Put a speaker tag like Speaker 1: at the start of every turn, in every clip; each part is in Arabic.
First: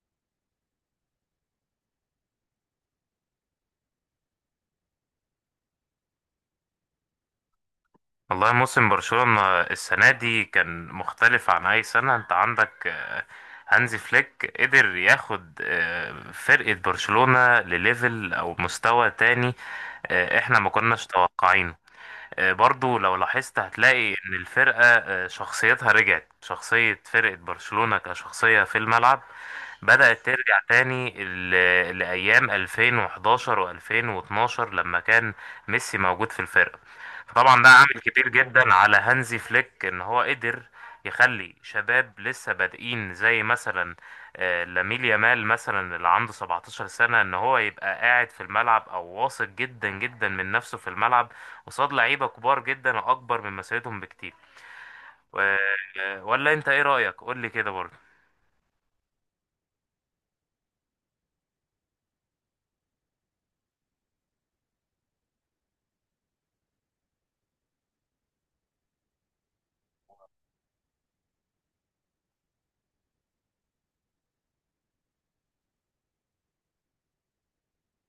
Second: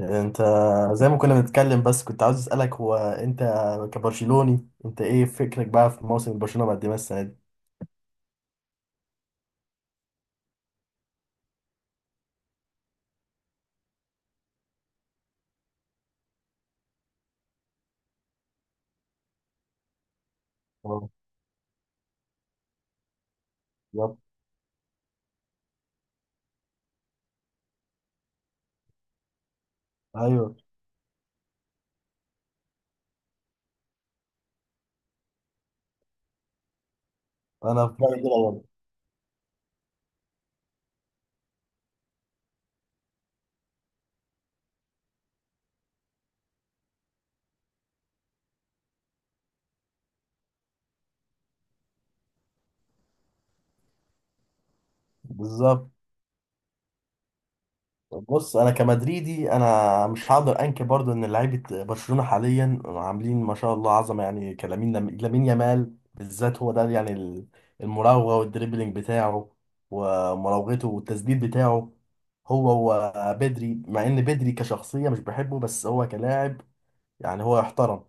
Speaker 1: انت زي ما كنا بنتكلم، بس كنت عاوز اسالك، هو انت كبرشلوني انت ايه فكرك بقى في موسم برشلونه مقدمه السنه دي؟
Speaker 2: والله موسم برشلونة السنة دي كان مختلف عن أي سنة. أنت عندك هانزي فليك قدر ياخد فرقة برشلونة لليفل أو مستوى تاني. إحنا ما كناش
Speaker 1: اه،
Speaker 2: متوقعينه. برضو لو لاحظت هتلاقي
Speaker 1: بالظبط.
Speaker 2: ان الفرقة شخصيتها رجعت شخصية فرقة برشلونة كشخصية في الملعب. بدأت
Speaker 1: ايوه،
Speaker 2: ترجع تاني لأيام 2011 و2012 لما كان ميسي موجود في الفرقة. طبعا ده
Speaker 1: انا في
Speaker 2: عامل
Speaker 1: رايي
Speaker 2: كبير
Speaker 1: كده برضه.
Speaker 2: جدا على هانزي فليك ان هو قدر يخلي شباب لسه بادئين، زي مثلا لامين يامال مثلا اللي عنده 17 سنة ان هو يبقى قاعد في الملعب او واثق جدا جدا من نفسه في الملعب قصاد لعيبة كبار جدا وأكبر من مسيرتهم بكتير. و...
Speaker 1: بالظبط.
Speaker 2: ولا أنت إيه رأيك؟ قول لي كده برضه.
Speaker 1: بص، انا كمدريدي انا مش هقدر انكر برضو ان لعيبه برشلونه حاليا عاملين ما شاء الله عظمه، يعني كلامين لامين يامال بالذات هو ده، يعني المراوغه والدريبلينج بتاعه ومراوغته والتسديد بتاعه. هو بدري، مع ان بدري كشخصيه مش بحبه بس هو كلاعب يعني هو يحترم.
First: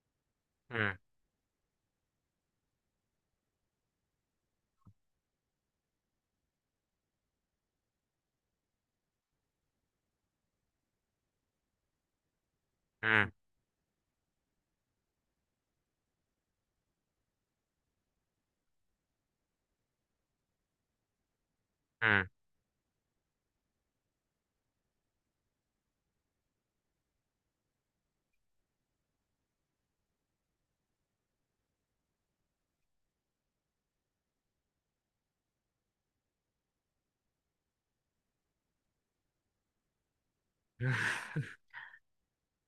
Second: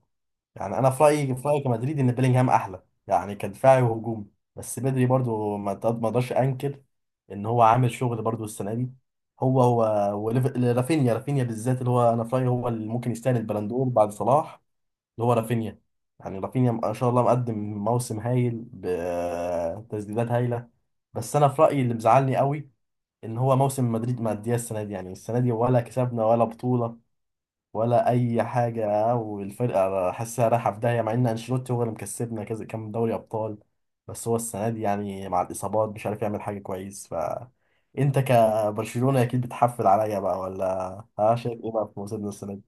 Speaker 1: يعني انا
Speaker 2: مم.
Speaker 1: في رايي كمدريد ان بيلينغهام احلى، يعني كدفاعي وهجومي. بس بدري برضو ما اقدرش انكر ان هو عامل شغل برضو السنه دي. هو رافينيا بالذات، اللي هو انا في رايي هو اللي ممكن
Speaker 2: مم.
Speaker 1: يستاهل البلندور بعد صلاح، اللي هو رافينيا. يعني رافينيا ما شاء الله مقدم موسم هايل بتسديدات هايله. بس انا في رايي اللي
Speaker 2: مم.
Speaker 1: مزعلني قوي ان هو موسم مدريد مأدياه السنه دي، يعني السنه دي ولا كسبنا ولا بطوله ولا اي حاجه، والفرقه حاسسها رايحه في داهيه، مع ان انشيلوتي هو اللي مكسبنا كذا كام دوري ابطال، بس هو السنه دي يعني مع الاصابات مش عارف يعمل حاجه كويس. ف انت كبرشلونه اكيد بتحفل عليا بقى ولا؟ ها، شايف ايه بقى في موسمنا السنه دي؟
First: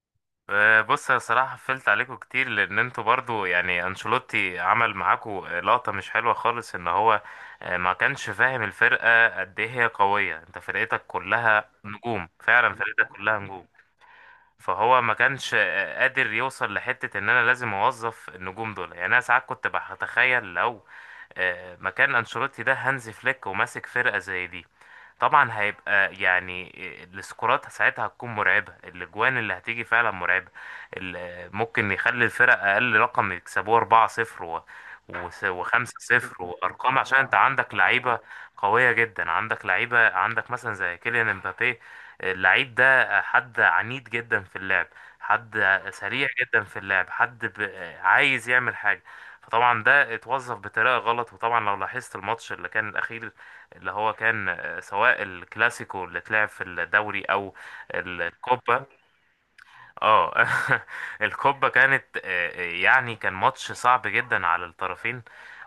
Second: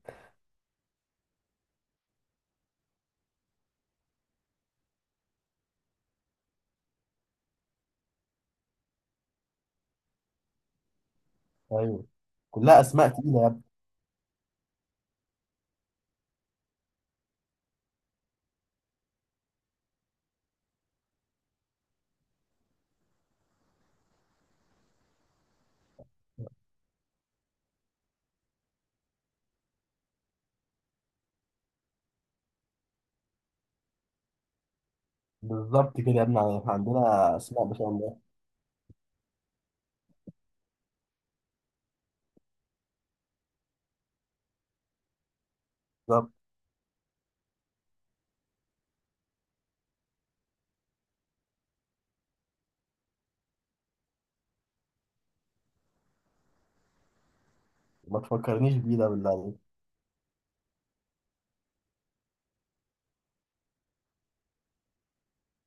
Speaker 2: بص، أنا الصراحة قفلت عليكم كتير لأن أنتوا برضو يعني أنشيلوتي عمل معاكم لقطة مش حلوة خالص. إن هو ما كانش فاهم الفرقة قد إيه هي قوية. أنت فرقتك كلها
Speaker 1: ايوه،
Speaker 2: نجوم، فعلا
Speaker 1: كلها
Speaker 2: فرقتك
Speaker 1: اسماء
Speaker 2: كلها
Speaker 1: تقيله يا ابني.
Speaker 2: نجوم. فهو ما كانش قادر يوصل لحتة إن أنا لازم أوظف النجوم دول. يعني أنا ساعات كنت بتخيل لو مكان انشيلوتي ده هانزي فليك وماسك فرقة زي دي، طبعا هيبقى يعني السكورات ساعتها هتكون مرعبة، الاجوان اللي هتيجي فعلا مرعبة. ممكن يخلي الفرق اقل رقم يكسبوه 4-0
Speaker 1: بالظبط كده يا
Speaker 2: و5-0
Speaker 1: ابني،
Speaker 2: وارقام عشان انت
Speaker 1: عندنا اسماء
Speaker 2: عندك
Speaker 1: ما شاء الله.
Speaker 2: لعيبة قوية جدا. عندك لعيبة، عندك مثلا زي كيليان امبابي. اللعيب ده حد عنيد جدا في اللعب، حد سريع
Speaker 1: بالظبط،
Speaker 2: جدا في اللعب، حد ب... آه، عايز يعمل حاجة. فطبعا ده اتوظف بطريقة غلط. وطبعا لو لاحظت الماتش اللي كان الأخير، اللي هو كان سواء الكلاسيكو اللي اتلعب في الدوري أو
Speaker 1: ما تفكرنيش
Speaker 2: الكوبا.
Speaker 1: بيه ده بالله عليك.
Speaker 2: اه. الكوبا كانت يعني كان ماتش صعب جدا على الطرفين.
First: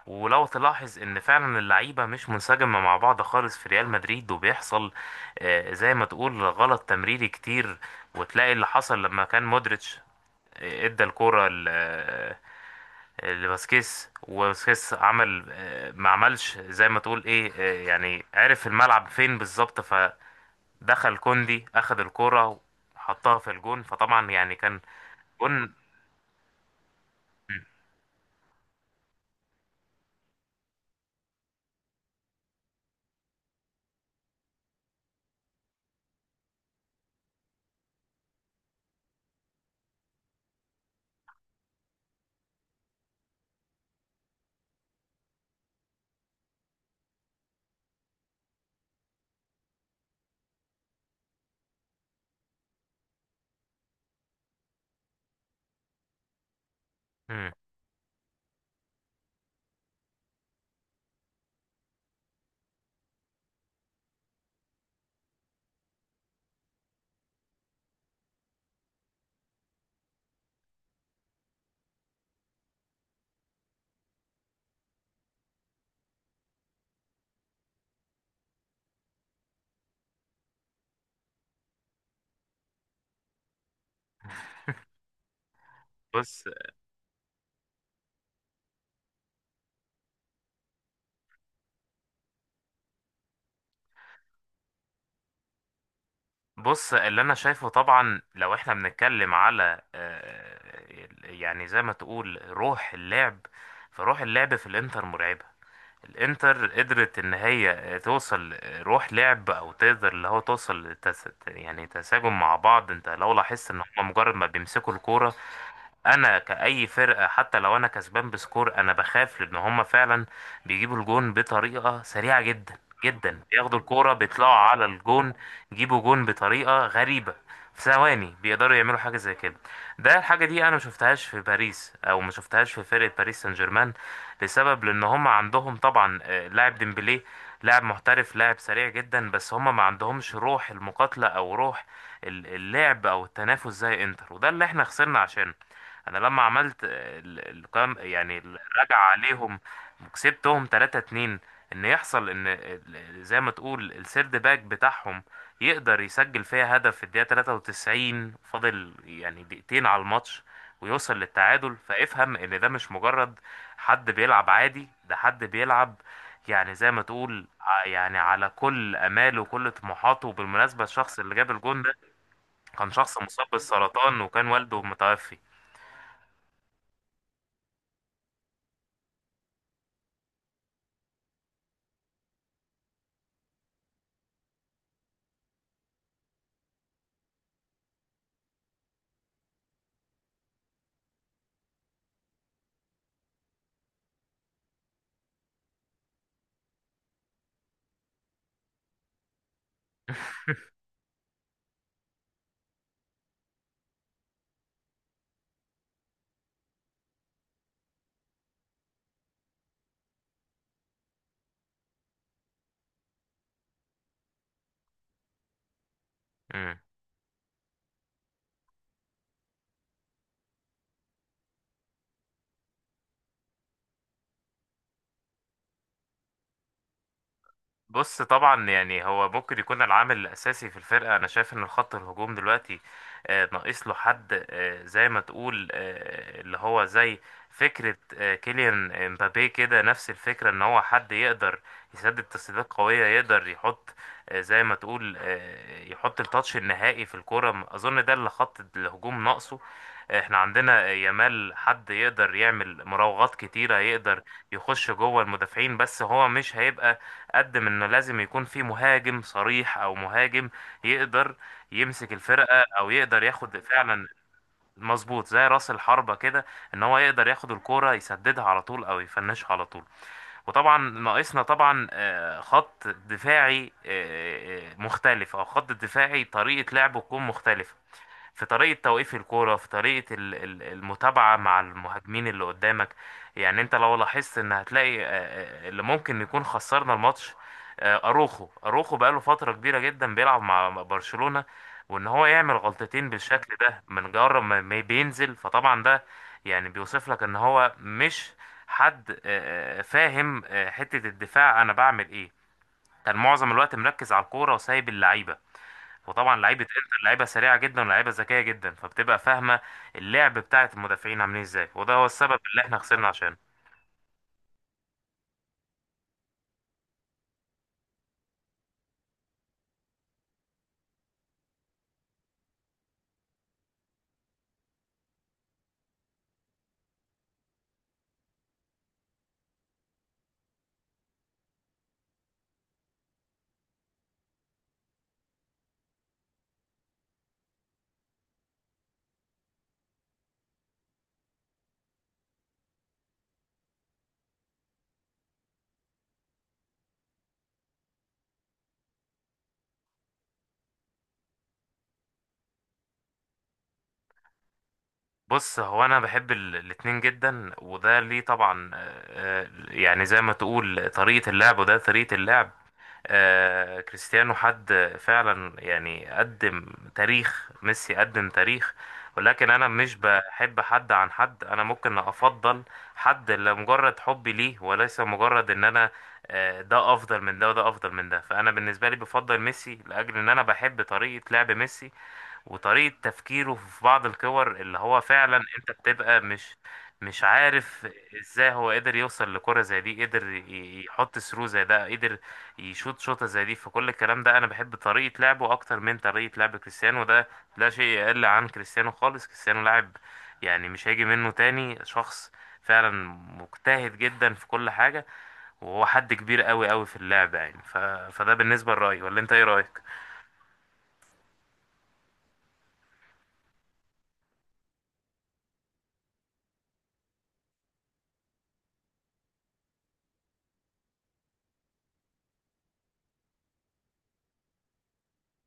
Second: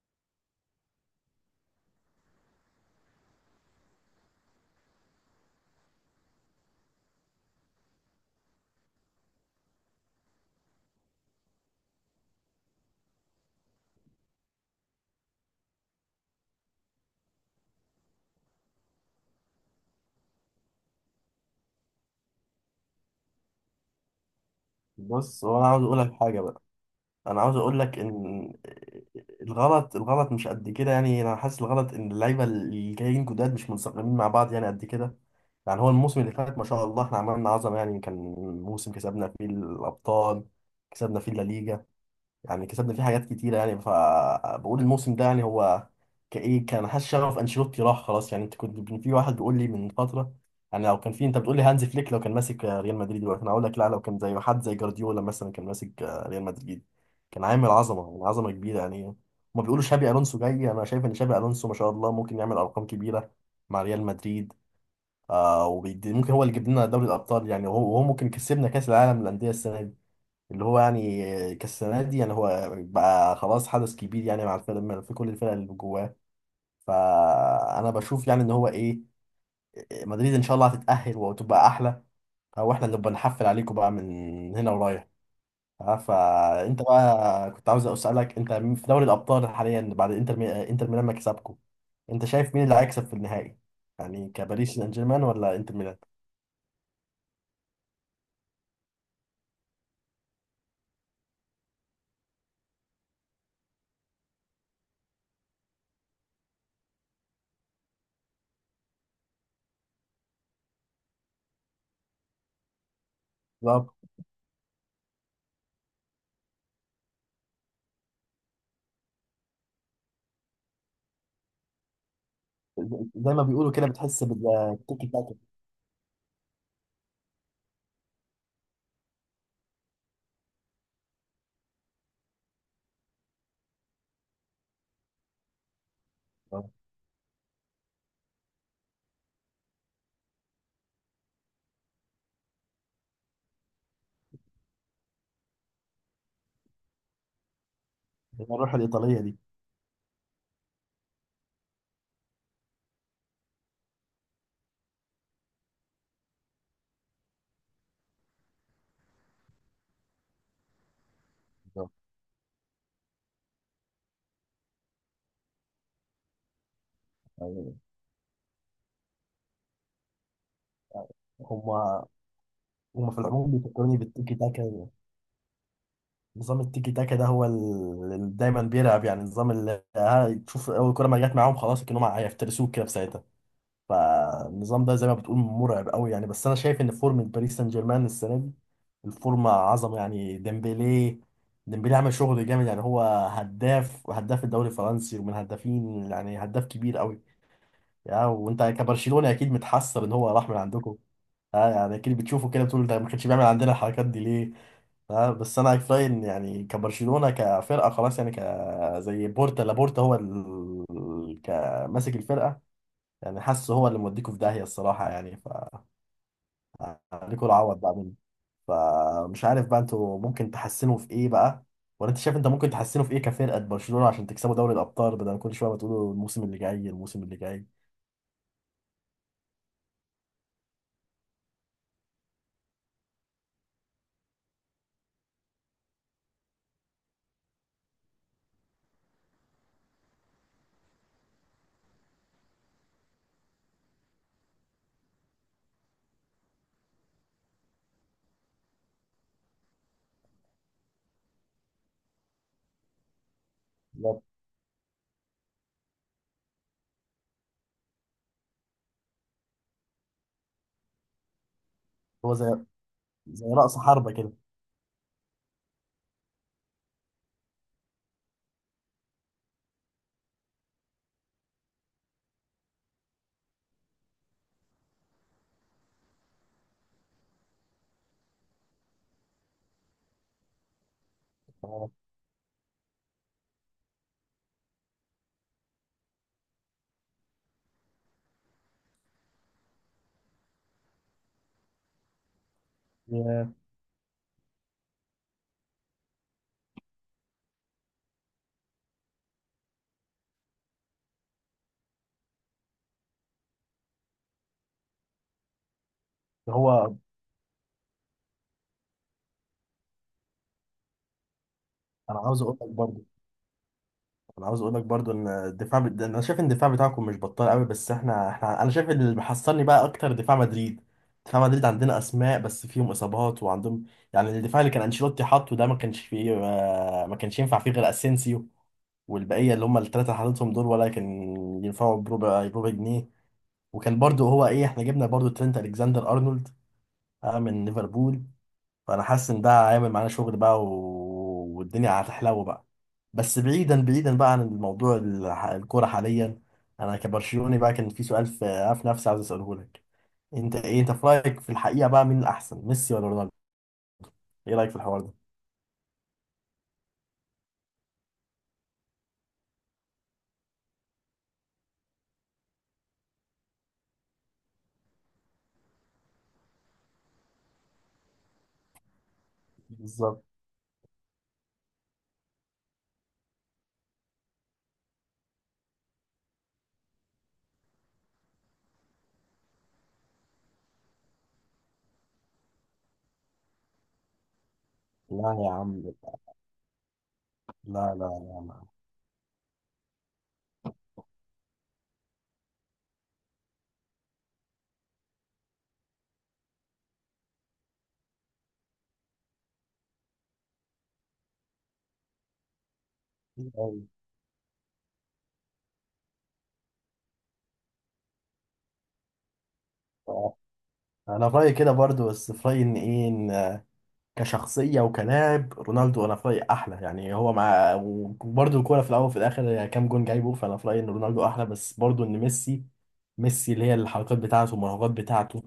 Speaker 2: ولو تلاحظ ان فعلا اللعيبه مش منسجمه مع بعض خالص في ريال مدريد، وبيحصل زي ما تقول غلط تمريري كتير. وتلاقي اللي حصل لما كان مودريتش ادى الكرة لباسكيس، وباسكيس عمل ما عملش زي ما تقول ايه يعني عرف الملعب فين بالظبط. فدخل كوندي اخذ الكرة وحطها في الجون. فطبعا يعني كان
Speaker 1: بص، هو انا
Speaker 2: جون.
Speaker 1: عاوز اقول لك حاجه بقى، انا عاوز اقول لك ان الغلط مش قد كده. يعني انا حاسس الغلط ان اللعيبه اللي جايين جداد مش منسقمين مع بعض، يعني قد كده. يعني هو الموسم اللي فات ما شاء الله احنا عملنا عظمه، يعني كان موسم كسبنا فيه الابطال، كسبنا فيه الليجا، يعني كسبنا فيه حاجات كتيرة. يعني فبقول الموسم ده يعني هو كإيه، كان حاسس شغف أنشيلوتي راح خلاص. يعني أنت كنت في واحد بيقول لي من فترة، يعني لو كان في، أنت بتقول لي هانز فليك لو كان ماسك ريال مدريد دلوقتي، أنا أقول لك لا، لو كان زي حد زي جوارديولا مثلا كان ماسك ريال مدريد كان
Speaker 2: مم.
Speaker 1: عامل عظمة، يعني عظمة كبيرة يعني. هما بيقولوا شابي ألونسو جاي، أنا شايف إن شابي ألونسو ما شاء الله ممكن يعمل أرقام كبيرة مع ريال مدريد. آه، وبيدي ممكن هو اللي يجيب لنا دوري الأبطال، يعني وهو ممكن كسبنا كأس العالم للأندية السنة دي، اللي هو يعني كالسنة دي، يعني هو بقى خلاص حدث كبير يعني مع الفرق، في كل الفرق اللي جواه. فأنا بشوف يعني إن هو إيه، مدريد إن شاء الله هتتأهل وتبقى أحلى، أو إحنا اللي بنحفل عليكم بقى من هنا ورايح.
Speaker 2: بص
Speaker 1: فأنت بقى كنت عاوز أسألك، أنت مين في دوري الأبطال حاليا بعد إنتر ميلان ما كسبكم؟ أنت شايف مين اللي هيكسب في النهائي؟ يعني كباريس سان جيرمان ولا إنتر ميلان؟
Speaker 2: بص اللي انا شايفه، طبعا لو احنا بنتكلم على يعني زي ما تقول روح اللعب. فروح اللعب في الانتر مرعبة. الانتر قدرت ان هي توصل روح لعب او تقدر اللي هو توصل يعني تساجم مع بعض. انت لو لاحظت ان
Speaker 1: بالظبط،
Speaker 2: هم مجرد ما بيمسكوا الكوره، انا كأي فرقة حتى لو انا كسبان بسكور انا بخاف، لان هما فعلا بيجيبوا الجون بطريقة سريعة جدا
Speaker 1: زي
Speaker 2: جدا.
Speaker 1: ما بيقولوا
Speaker 2: بياخدوا
Speaker 1: كده،
Speaker 2: الكورة
Speaker 1: بتحس
Speaker 2: بيطلعوا على
Speaker 1: بالتيكي
Speaker 2: الجون،
Speaker 1: تاكا.
Speaker 2: يجيبوا جون بطريقة غريبة. في ثواني بيقدروا يعملوا حاجة زي كده. ده الحاجة دي انا ما شفتهاش في باريس او ما شفتهاش في فرقة باريس سان جيرمان. لسبب لان هما عندهم طبعا لاعب ديمبلي. لاعب محترف لاعب سريع جدا، بس هما ما عندهمش روح المقاتلة او روح اللعب او التنافس زي انتر. وده اللي احنا خسرنا عشانه. انا لما عملت القيام، يعني
Speaker 1: الروح
Speaker 2: الرجعة
Speaker 1: الإيطالية دي.
Speaker 2: عليهم وكسبتهم 3-2. ان يحصل ان زي ما تقول السيرد باك بتاعهم يقدر يسجل فيها هدف في الدقيقة 93، فاضل يعني دقيقتين على الماتش، ويوصل للتعادل. فافهم ان ده مش مجرد حد بيلعب عادي، ده حد بيلعب يعني زي ما تقول
Speaker 1: بالظبط.
Speaker 2: يعني على كل اماله وكل طموحاته. وبالمناسبة الشخص اللي جاب الجون ده
Speaker 1: هما،
Speaker 2: كان
Speaker 1: هما في
Speaker 2: شخص مصاب
Speaker 1: العموم بيفكروني
Speaker 2: بالسرطان
Speaker 1: بالتيكي
Speaker 2: وكان والده
Speaker 1: تاكا.
Speaker 2: متوفي.
Speaker 1: نظام التيكي تاكا ده هو اللي دايما بيلعب، يعني النظام اللي، ها، تشوف اول كرة ما جت معاهم خلاص كأنهم هيفترسوك كده في ساعتها. فالنظام ده زي ما بتقول مرعب قوي يعني، بس انا شايف ان فورمة باريس سان جيرمان السنة دي الفورمة عظمة، يعني ديمبلي، ديمبلي عمل شغل جامد يعني، هو هداف، وهداف الدوري الفرنسي، ومن هدافين، يعني هداف كبير قوي. يا، وانت كبرشلونة اكيد متحسر ان هو راح من عندكم؟ اه يعني اكيد بتشوفه كده بتقول ده ما كانش بيعمل عندنا الحركات دي ليه. اه، بس انا كفايه إن يعني كبرشلونه كفرقه خلاص، يعني ك، زي بورتا لابورتا هو كماسك الفرقه، يعني حاسه هو اللي موديكوا في داهيه الصراحه يعني. ف عليكوا العوض بقى منه. فمش عارف بقى انتوا ممكن تحسنوا في ايه بقى، ولا انت شايف انت ممكن تحسنوا في ايه كفرقه برشلونه عشان تكسبوا دوري الابطال بدل كل شويه ما تقولوا الموسم اللي جاي الموسم اللي جاي؟
Speaker 2: بص طبعا يعني هو ممكن يكون العامل الأساسي في الفرقة. أنا شايف إن الخط الهجوم دلوقتي ناقص له حد زي ما تقول اللي هو زي فكرة كيليان امبابي كده، نفس الفكرة. إن هو حد يقدر يسدد تسديدات قوية، يقدر يحط زي ما تقول يحط التاتش النهائي في الكرة. أظن ده اللي خط الهجوم ناقصه. احنا عندنا يامال حد يقدر يعمل مراوغات كتيرة، يقدر
Speaker 1: بالظبط.
Speaker 2: يخش جوه المدافعين، بس هو مش هيبقى قد ما انه لازم يكون في مهاجم صريح، او مهاجم يقدر يمسك
Speaker 1: هو زي،
Speaker 2: الفرقه او يقدر
Speaker 1: زي
Speaker 2: ياخد
Speaker 1: رأس
Speaker 2: فعلا.
Speaker 1: حربة كده.
Speaker 2: مظبوط، زي راس الحربة كده، ان هو يقدر ياخد الكوره يسددها على طول او يفنشها على طول. وطبعا ناقصنا طبعا خط دفاعي مختلف، او خط دفاعي طريقه لعبه تكون مختلفه. في طريقة توقيف الكورة، في طريقة المتابعة مع
Speaker 1: آه،
Speaker 2: المهاجمين اللي قدامك. يعني انت لو لاحظت ان هتلاقي اللي ممكن يكون خسرنا الماتش اروخو. اروخو بقاله فترة كبيرة جدا بيلعب مع برشلونة، وان هو يعمل غلطتين بالشكل ده من جرب ما بينزل. فطبعا ده يعني بيوصف لك ان هو مش حد فاهم حتة الدفاع انا بعمل ايه. كان معظم الوقت مركز على الكورة وسايب اللعيبة. وطبعا لعيبه
Speaker 1: هو
Speaker 2: انتر لعيبه سريعه جدا ولعيبه ذكيه جدا، فبتبقى فاهمه اللعب بتاعه المدافعين عاملين ازاي. وده هو
Speaker 1: انا
Speaker 2: السبب
Speaker 1: عاوز اقول
Speaker 2: اللي
Speaker 1: لك
Speaker 2: احنا
Speaker 1: برضه،
Speaker 2: خسرنا عشانه.
Speaker 1: انا عاوز اقول لك برضو ان انا شايف ان الدفاع بتاعكم مش بطال قوي، بس احنا انا شايف ان اللي محصلني بقى اكتر دفاع مدريد. دفاع مدريد عندنا اسماء بس فيهم اصابات وعندهم، يعني الدفاع اللي كان انشيلوتي حاطه ده ما كانش ينفع فيه غير اسينسيو، والبقيه اللي هم الثلاثه اللي حاططهم دول ولا كان ينفعوا بربع جنيه. وكان برضو هو ايه، احنا جبنا برضو ترينت الكسندر ارنولد، من ليفربول. فانا حاسس ان ده هيعمل معانا شغل بقى و... والدنيا هتحلو بقى. بس بعيدا بقى عن الموضوع الكوره حاليا، انا كبرشلوني بقى كان في سؤال في نفسي عايز اساله لك. انت ايه، انت في رايك في الحقيقه بقى مين الاحسن، ميسي ولا رونالدو؟ ايه رايك في الحوار ده؟
Speaker 2: بص هو انا بحب الاتنين جدا، وده ليه طبعا يعني زي ما تقول طريقه اللعب، وده طريقه اللعب. كريستيانو حد فعلا يعني قدم تاريخ. ميسي قدم تاريخ. ولكن انا مش
Speaker 1: بالظبط.
Speaker 2: بحب حد عن حد، انا ممكن افضل حد لمجرد حبي ليه، وليس مجرد ان انا ده افضل من ده وده افضل من ده. فانا بالنسبه لي بفضل ميسي لاجل ان انا بحب طريقه لعب ميسي وطريقة تفكيره في بعض الكور، اللي هو فعلا
Speaker 1: لا يا
Speaker 2: انت
Speaker 1: عم لا.
Speaker 2: بتبقى مش عارف
Speaker 1: لا لا.
Speaker 2: ازاي هو قدر يوصل لكرة زي دي، قدر يحط ثرو زي ده، قدر يشوط شوطة زي دي. فكل الكلام ده انا بحب طريقة لعبه اكتر من طريقة لعب كريستيانو. ده لا شيء يقل عن كريستيانو خالص، كريستيانو لاعب يعني مش هيجي منه تاني شخص فعلا. مجتهد جدا في كل حاجة، وهو حد كبير قوي قوي في اللعبة يعني فده بالنسبة لرأيي. ولا انت ايه رأيك؟
Speaker 1: لا، انا في رايي كده برضو، بس في رايي ان ايه، كشخصية وكلاعب رونالدو أنا في رأيي أحلى، يعني هو مع، وبرضه الكورة في الأول وفي الآخر كام جون جايبه، فأنا في رأيي إن رونالدو أحلى. بس برضه إن ميسي، ميسي اللي هي الحركات بتاعته والمراوغات بتاعته،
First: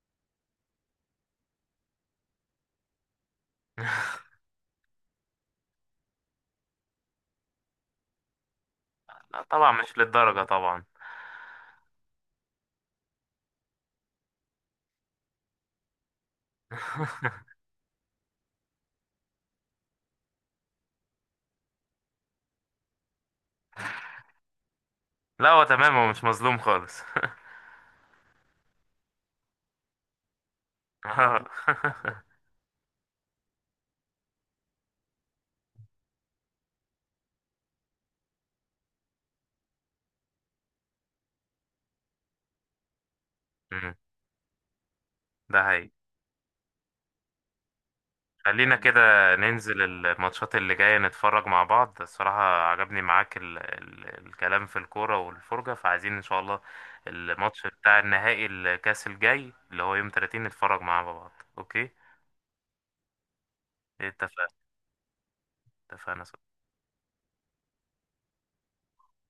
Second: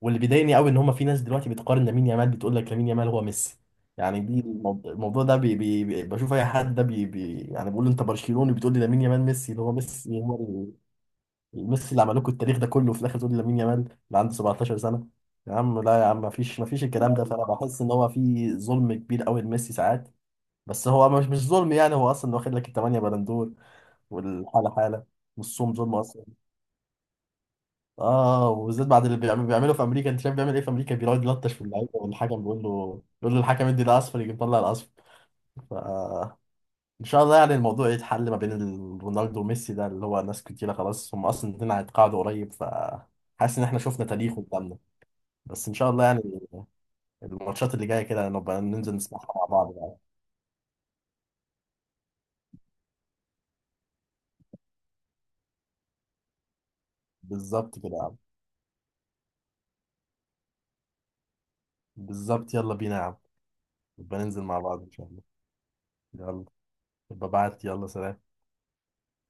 Speaker 1: واللي بيضايقني قوي إن هما في ناس دلوقتي بتقارن لامين يامال بتقول لك لامين يامال هو ميسي. يعني دي الموضوع ده بشوف أي حد ده بي بي، يعني بقول له أنت برشلوني بتقول لي لامين يامال
Speaker 2: لا
Speaker 1: ميسي، اللي
Speaker 2: طبعا
Speaker 1: هو
Speaker 2: مش
Speaker 1: ميسي، هو
Speaker 2: للدرجة طبعا.
Speaker 1: ميسي اللي عملوه لكم التاريخ ده كله، وفي الاخر تقول لي لامين يامال اللي عنده 17 سنه؟ يا عم لا يا عم، مفيش الكلام ده. فانا بحس ان هو في ظلم كبير قوي لميسي ساعات، بس هو مش ظلم، يعني هو اصلا واخد لك الثمانيه بلندور، والحاله حاله،
Speaker 2: لا هو
Speaker 1: والصوم ظلم
Speaker 2: تمام، هو مش
Speaker 1: اصلا.
Speaker 2: مظلوم خالص.
Speaker 1: اه، وبالذات بعد اللي بيعملوا في امريكا، انت شايف بيعمل ايه في امريكا، بيقعد يلطش في اللعيبه
Speaker 2: آه.
Speaker 1: والحكم بيقول له الحكم ادي ده اصفر يجي مطلع الاصفر. ف ان شاء الله يعني الموضوع يتحل ما بين رونالدو وميسي، ده اللي هو ناس كتيرة خلاص، هم اصلا الاتنين هيتقاعدوا قريب. ف حاسس ان احنا
Speaker 2: مم،
Speaker 1: شفنا تاريخ قدامنا،
Speaker 2: ده
Speaker 1: بس ان شاء
Speaker 2: حقيقي.
Speaker 1: الله يعني الماتشات اللي جايه كده نبقى
Speaker 2: خلينا
Speaker 1: ننزل
Speaker 2: كده
Speaker 1: نسمعها مع بعض
Speaker 2: ننزل
Speaker 1: بقى.
Speaker 2: الماتشات اللي جاية نتفرج مع بعض. الصراحة عجبني معاك ال ال الكلام في الكورة والفرجة. فعايزين إن شاء الله الماتش
Speaker 1: بالظبط كده
Speaker 2: بتاع
Speaker 1: يا عم.
Speaker 2: النهائي الكاس الجاي اللي هو يوم 30 نتفرج مع بعض. أوكي.
Speaker 1: بالظبط، يلا بينا يا عم، نبقى ننزل
Speaker 2: اتفقنا.
Speaker 1: مع بعض ان شاء الله.
Speaker 2: اتفقنا.
Speaker 1: يلا، ابقى بعت، يلا سلام.